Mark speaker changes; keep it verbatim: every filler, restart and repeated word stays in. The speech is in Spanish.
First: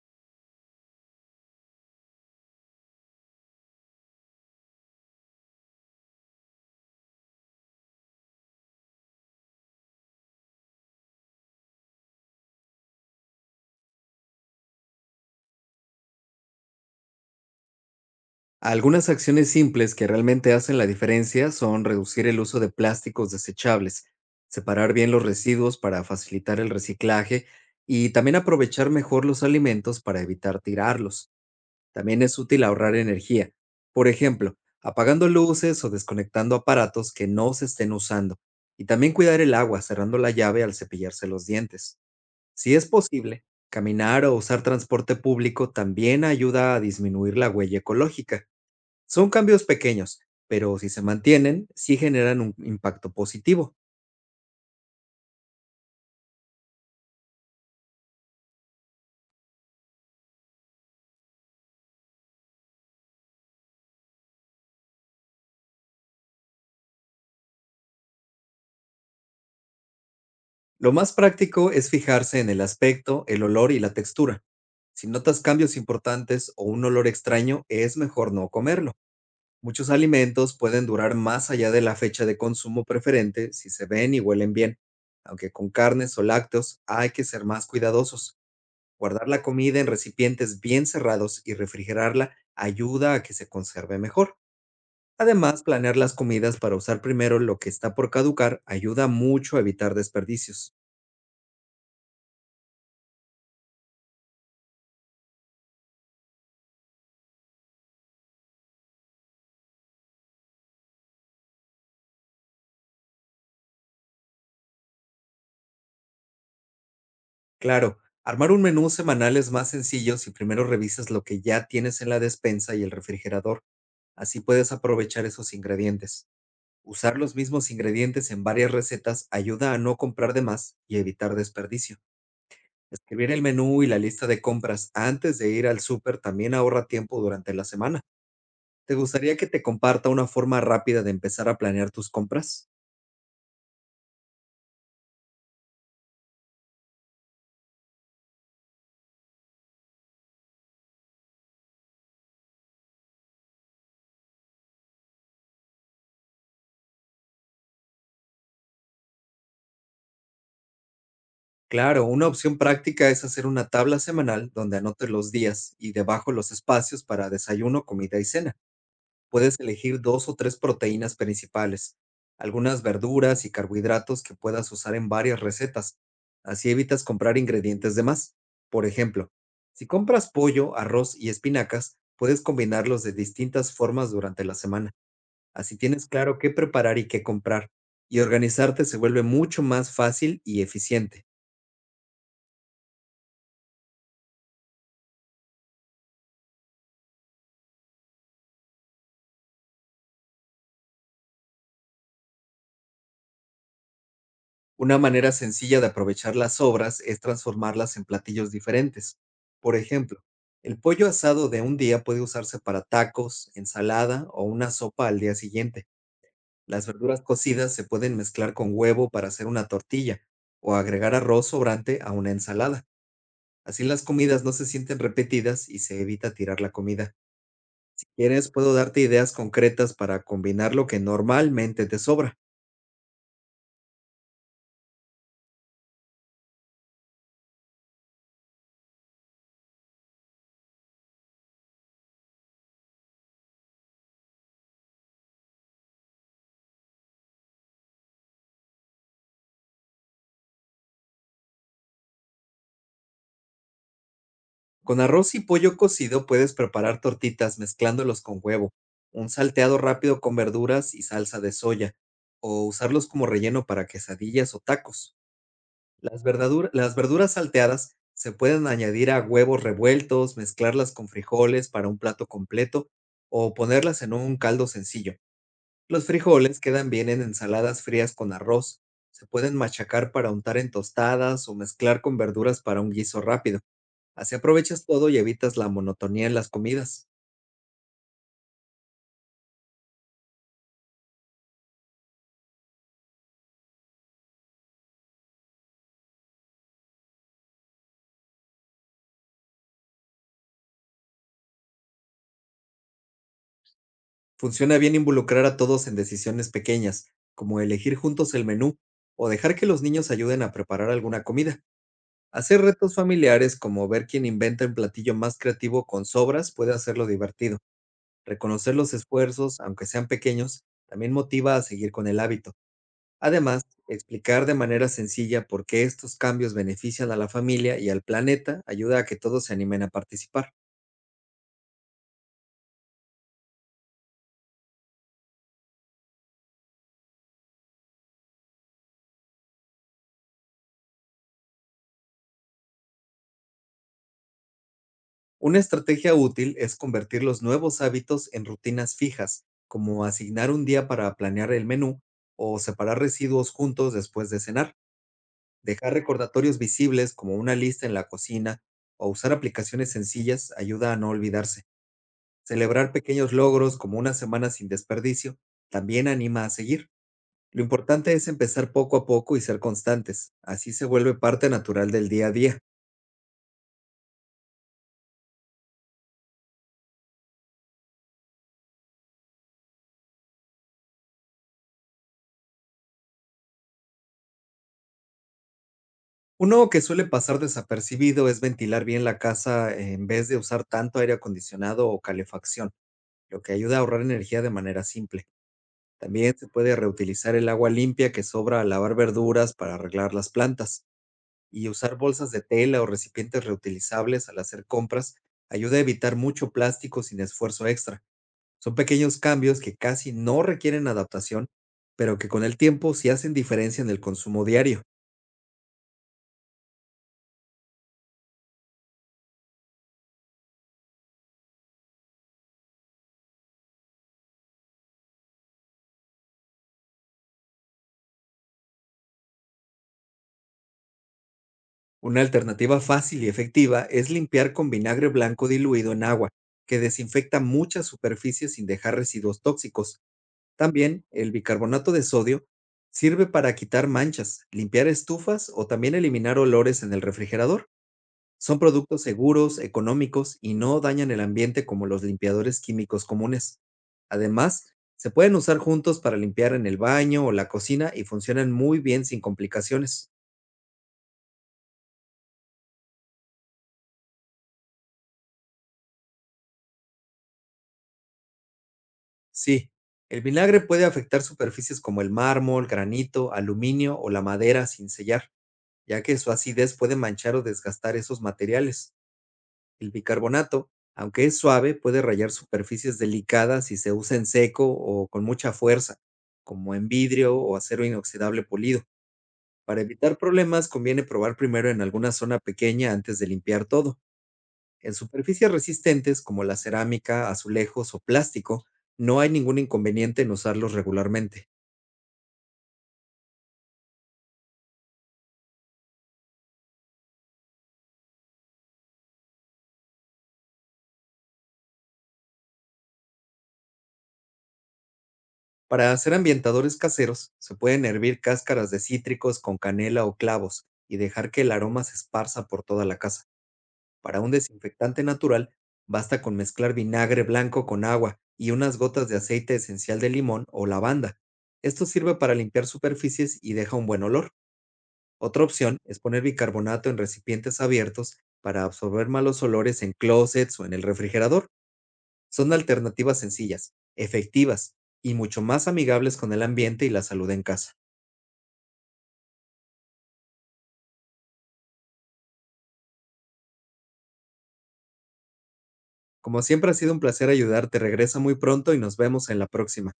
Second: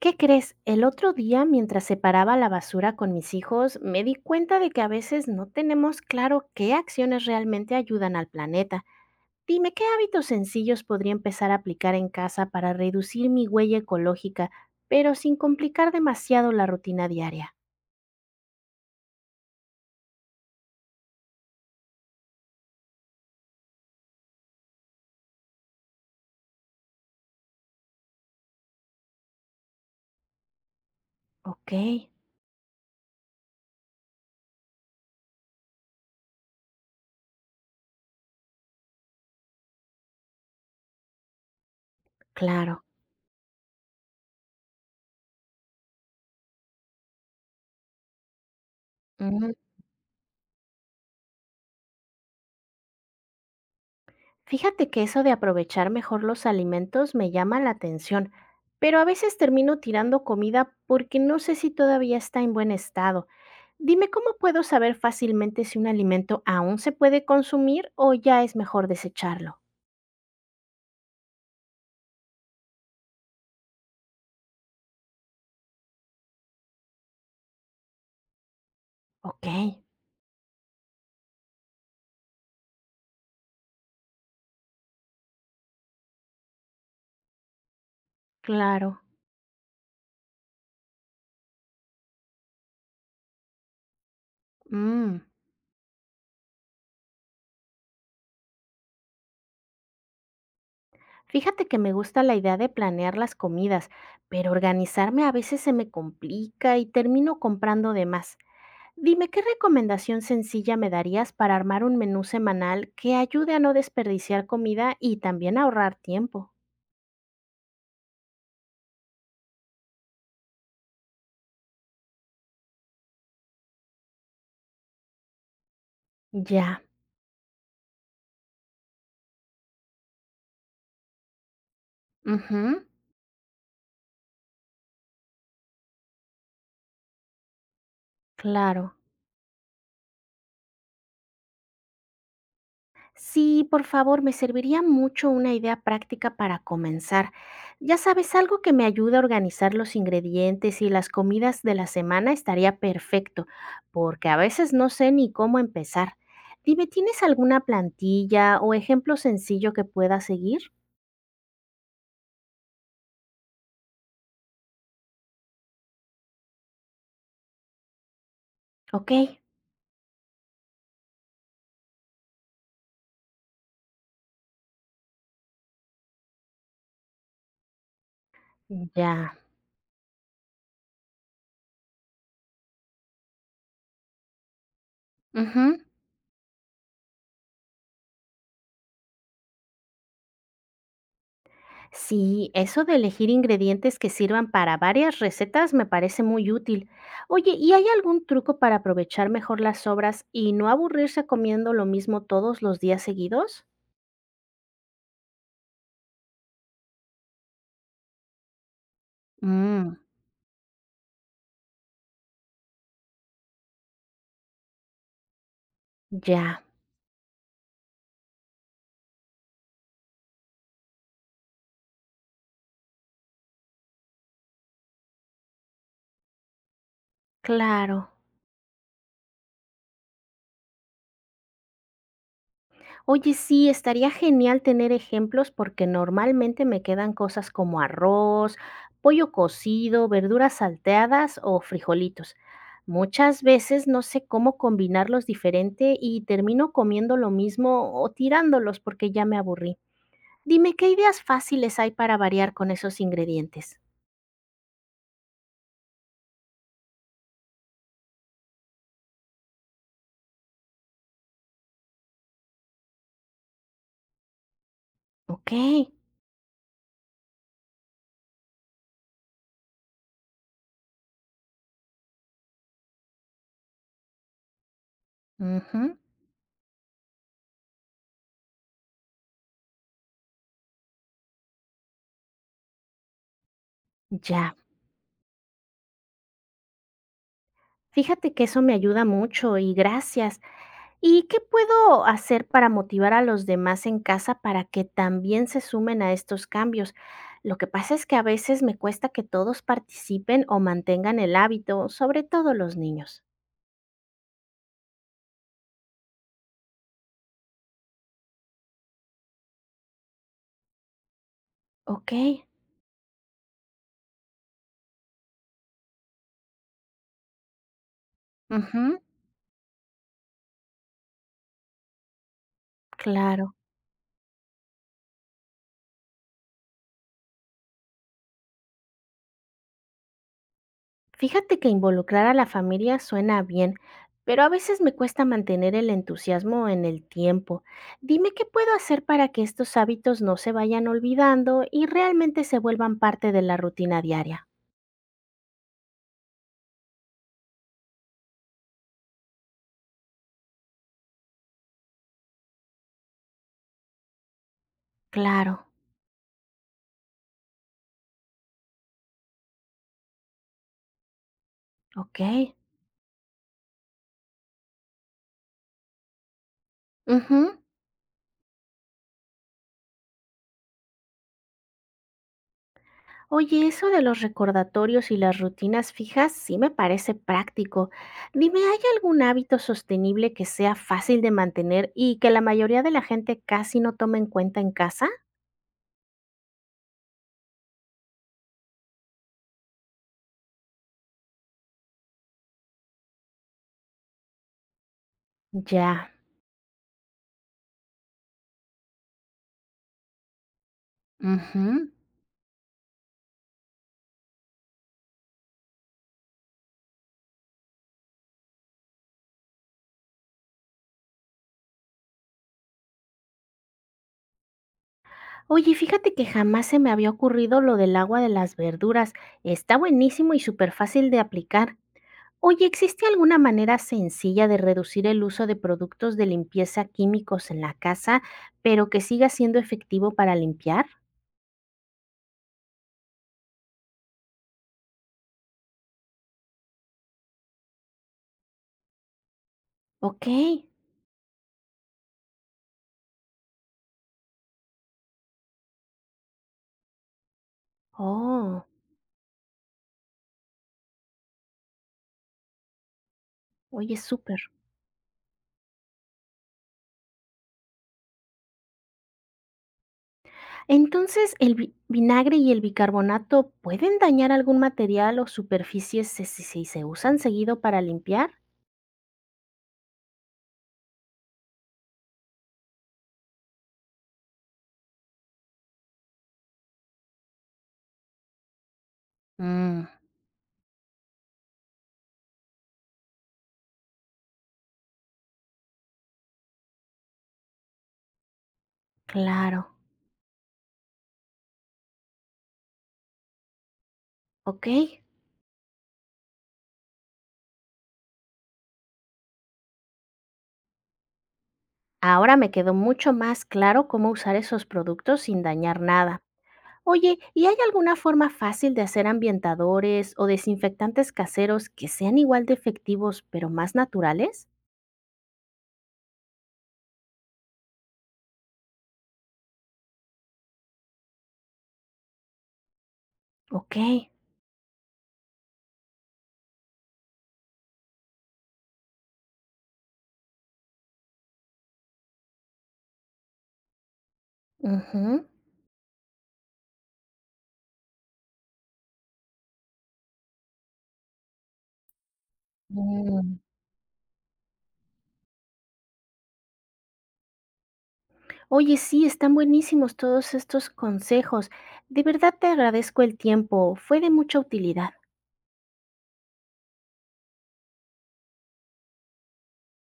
Speaker 1: ¿Qué crees? El otro día, mientras separaba la basura con mis hijos, me di cuenta de que a veces no tenemos claro qué acciones realmente ayudan al planeta. Dime, ¿qué hábitos sencillos podría empezar a aplicar en casa para reducir mi huella ecológica, pero sin complicar demasiado la rutina diaria?
Speaker 2: Algunas acciones simples que realmente hacen la diferencia son reducir el uso de plásticos desechables, separar bien los residuos para facilitar el reciclaje y también aprovechar mejor los alimentos para evitar tirarlos.
Speaker 1: Ok,
Speaker 2: También es útil ahorrar energía, por ejemplo, apagando luces o desconectando aparatos que no se estén usando. Y también cuidar el agua cerrando la llave al cepillarse los dientes. Si
Speaker 1: claro.
Speaker 2: es posible, caminar o usar transporte público también ayuda a disminuir la huella ecológica. Son cambios pequeños, pero si se mantienen, sí generan un impacto positivo.
Speaker 1: Fíjate que eso de aprovechar mejor los alimentos me llama la atención, pero a veces termino tirando comida porque no sé si todavía está en buen estado. Dime cómo puedo saber fácilmente si un alimento aún se puede consumir o ya es mejor desecharlo.
Speaker 2: Lo más práctico es fijarse en el aspecto, el olor y la textura. Si notas cambios importantes o un olor extraño, es mejor no comerlo.
Speaker 1: Ok,
Speaker 2: Muchos alimentos pueden durar más allá de la fecha de consumo preferente si se ven y huelen bien, aunque con carnes o lácteos hay que ser más cuidadosos.
Speaker 1: claro.
Speaker 2: Guardar la comida en recipientes bien cerrados y refrigerarla ayuda a que se conserve mejor.
Speaker 1: Mm.
Speaker 2: Además, planear las comidas para usar primero lo que está por caducar ayuda mucho a evitar desperdicios.
Speaker 1: Fíjate que me gusta la idea de planear las comidas, pero organizarme a veces se me complica y termino comprando de más. Dime, ¿qué recomendación sencilla me darías para armar un menú semanal que ayude a no desperdiciar comida y también a ahorrar tiempo?
Speaker 2: Claro, armar un menú semanal es más sencillo si primero revisas lo que ya tienes en la despensa y el refrigerador. Así puedes aprovechar esos ingredientes.
Speaker 1: Ya,
Speaker 2: Usar los mismos ingredientes en varias recetas ayuda a no comprar de más y evitar desperdicio.
Speaker 1: ujú,
Speaker 2: Escribir el menú y la lista de compras antes de ir al súper también ahorra tiempo durante la semana.
Speaker 1: claro.
Speaker 2: ¿Te gustaría que te comparta una forma rápida de empezar a planear tus compras?
Speaker 1: Sí, por favor, me serviría mucho una idea práctica para comenzar. Ya sabes, algo que me ayude a organizar los ingredientes y las comidas de la semana estaría perfecto, porque a veces no sé ni cómo empezar. Dime, ¿tienes alguna plantilla o ejemplo sencillo que pueda seguir?
Speaker 2: Claro, una opción práctica es hacer una tabla semanal donde anotes los días y debajo los espacios para desayuno, comida y cena.
Speaker 1: Ok,
Speaker 2: Puedes elegir dos o tres proteínas principales, algunas verduras y carbohidratos que puedas usar en varias recetas. Así evitas comprar ingredientes de más. Por ejemplo,
Speaker 1: ya.
Speaker 2: si compras pollo, arroz y espinacas, puedes combinarlos de distintas formas durante la semana. Así
Speaker 1: Ujú.
Speaker 2: tienes claro qué preparar y qué comprar. Y organizarte se vuelve mucho más fácil y eficiente.
Speaker 1: Sí, eso de elegir ingredientes que sirvan para varias recetas me parece muy útil. Oye, ¿y hay algún truco para aprovechar mejor las sobras y no aburrirse comiendo lo mismo todos los días seguidos?
Speaker 2: Una manera sencilla de aprovechar las sobras es transformarlas en platillos diferentes. Por
Speaker 1: Mm,
Speaker 2: ejemplo, el pollo asado de un día puede usarse para tacos, ensalada o una sopa al día siguiente.
Speaker 1: ya,
Speaker 2: Las verduras cocidas se pueden mezclar con huevo para hacer una tortilla o agregar arroz sobrante a una ensalada. Así las comidas no se sienten repetidas y se evita tirar la comida. Si
Speaker 1: claro.
Speaker 2: quieres, puedo darte ideas concretas para combinar lo que normalmente te sobra.
Speaker 1: Oye, sí, estaría genial tener ejemplos porque normalmente me quedan cosas como arroz, pollo cocido, verduras salteadas o frijolitos. Muchas veces no sé cómo combinarlos diferente y termino comiendo lo mismo o tirándolos porque ya me aburrí. Dime, ¿qué ideas fáciles hay para variar con esos ingredientes?
Speaker 2: Con arroz y pollo cocido puedes preparar tortitas mezclándolos con huevo, un salteado rápido con verduras y salsa de soya, o usarlos como relleno para quesadillas o tacos.
Speaker 1: Ok,
Speaker 2: Las verdadura- las verduras salteadas se pueden añadir a huevos revueltos, mezclarlas con frijoles para un plato completo o ponerlas en un caldo sencillo.
Speaker 1: ujú,
Speaker 2: Los frijoles quedan bien en ensaladas frías con arroz. Se pueden machacar para untar en tostadas o mezclar con verduras para un guiso rápido. Así
Speaker 1: ya.
Speaker 2: aprovechas todo y evitas la monotonía en las comidas.
Speaker 1: Fíjate que eso me ayuda mucho y gracias. ¿Y qué puedo hacer para motivar a los demás en casa para que también se sumen a estos cambios? Lo que pasa es que a veces me cuesta que todos participen o mantengan el hábito, sobre todo los niños.
Speaker 2: Funciona bien involucrar a todos en decisiones pequeñas, como elegir juntos el menú o dejar que los niños ayuden a preparar alguna comida.
Speaker 1: Ok,
Speaker 2: Hacer retos familiares como ver quién inventa el platillo más creativo con sobras puede hacerlo divertido. Reconocer los
Speaker 1: ujú,
Speaker 2: esfuerzos, aunque sean pequeños, también motiva a seguir con el hábito.
Speaker 1: claro.
Speaker 2: Además, explicar de manera sencilla por qué estos cambios benefician a la familia y al planeta ayuda a que todos se animen a participar.
Speaker 1: Fíjate que involucrar a la familia suena bien, pero a veces me cuesta mantener el entusiasmo en el tiempo. Dime qué puedo hacer para que estos hábitos no se vayan olvidando y realmente se vuelvan parte de la rutina diaria.
Speaker 2: Una estrategia útil es convertir los nuevos hábitos en rutinas fijas, como asignar un día para planear el menú o separar residuos juntos después de cenar,
Speaker 1: Claro,
Speaker 2: dejar recordatorios visibles como una lista en la cocina o usar aplicaciones sencillas ayuda a no olvidarse.
Speaker 1: ok.
Speaker 2: Celebrar pequeños logros como una semana sin desperdicio también anima a seguir.
Speaker 1: Ujú.
Speaker 2: Lo importante es empezar poco a poco y ser constantes, así se vuelve parte natural del día a día.
Speaker 1: Oye, eso de los recordatorios y las rutinas fijas sí me parece práctico. Dime, ¿hay algún hábito sostenible que sea fácil de mantener y que la mayoría de la gente casi no toma en cuenta en casa?
Speaker 2: Uno que suele pasar desapercibido es ventilar bien la casa en vez de usar tanto aire acondicionado o calefacción, lo que ayuda a ahorrar energía de manera simple.
Speaker 1: Ya,
Speaker 2: También se puede reutilizar el agua limpia que sobra al lavar verduras para arreglar las plantas y
Speaker 1: ujú.
Speaker 2: usar bolsas de tela o recipientes reutilizables al hacer compras ayuda a evitar mucho plástico sin esfuerzo extra. Son pequeños cambios que casi no requieren adaptación, pero que con el tiempo sí hacen diferencia en el consumo diario.
Speaker 1: Oye, fíjate que jamás se me había ocurrido lo del agua de las verduras. Está buenísimo y súper fácil de aplicar. Oye, ¿existe alguna manera sencilla de reducir el uso de productos de limpieza químicos en la casa, pero que siga siendo efectivo para limpiar?
Speaker 2: Una alternativa fácil y efectiva es limpiar con vinagre blanco diluido en agua, que desinfecta muchas superficies sin dejar residuos tóxicos.
Speaker 1: Okey.
Speaker 2: También el bicarbonato de sodio sirve para quitar manchas, limpiar estufas o también eliminar olores en el refrigerador. Son
Speaker 1: Oh,
Speaker 2: productos seguros, económicos y no dañan el ambiente como los limpiadores químicos comunes.
Speaker 1: oye, súper.
Speaker 2: Además, se pueden usar juntos para limpiar en el baño o la cocina y funcionan muy bien sin complicaciones.
Speaker 1: Entonces, ¿el vi vinagre y el bicarbonato pueden dañar algún material o superficie si si si se usan seguido para limpiar?
Speaker 2: Sí, el vinagre puede afectar superficies como el mármol, granito, aluminio o la madera sin sellar, ya que su acidez puede manchar o desgastar esos materiales.
Speaker 1: Mm,
Speaker 2: El bicarbonato, aunque es suave, puede rayar superficies delicadas si se usa en seco o con mucha fuerza, como en vidrio o acero inoxidable pulido.
Speaker 1: claro.
Speaker 2: Para evitar problemas, conviene probar primero en alguna zona pequeña antes de limpiar todo. En
Speaker 1: Okey.
Speaker 2: superficies resistentes como la cerámica, azulejos o plástico, no hay ningún inconveniente en usarlos regularmente.
Speaker 1: Ahora me quedó mucho más claro cómo usar esos productos sin dañar nada. Oye, ¿y hay alguna forma fácil de hacer ambientadores o desinfectantes caseros que sean igual de efectivos, pero más naturales?
Speaker 2: Para hacer ambientadores caseros, se pueden hervir cáscaras de cítricos con canela o clavos y dejar que el aroma se esparza por toda la casa.
Speaker 1: Okey.
Speaker 2: Para un desinfectante natural, basta con mezclar vinagre blanco con agua y unas gotas de aceite esencial de limón o lavanda. Esto sirve para limpiar superficies y deja un buen olor.
Speaker 1: Ujú.
Speaker 2: Otra opción es poner bicarbonato en recipientes abiertos para absorber malos olores en closets o en el refrigerador. Son alternativas
Speaker 1: Mm.
Speaker 2: sencillas, efectivas y mucho más amigables con el ambiente y la salud en casa.
Speaker 1: Oye, sí, están buenísimos todos estos consejos. De verdad te agradezco el tiempo, fue de mucha utilidad.
Speaker 2: Como siempre ha sido un placer ayudarte, regresa muy pronto y nos vemos en la próxima.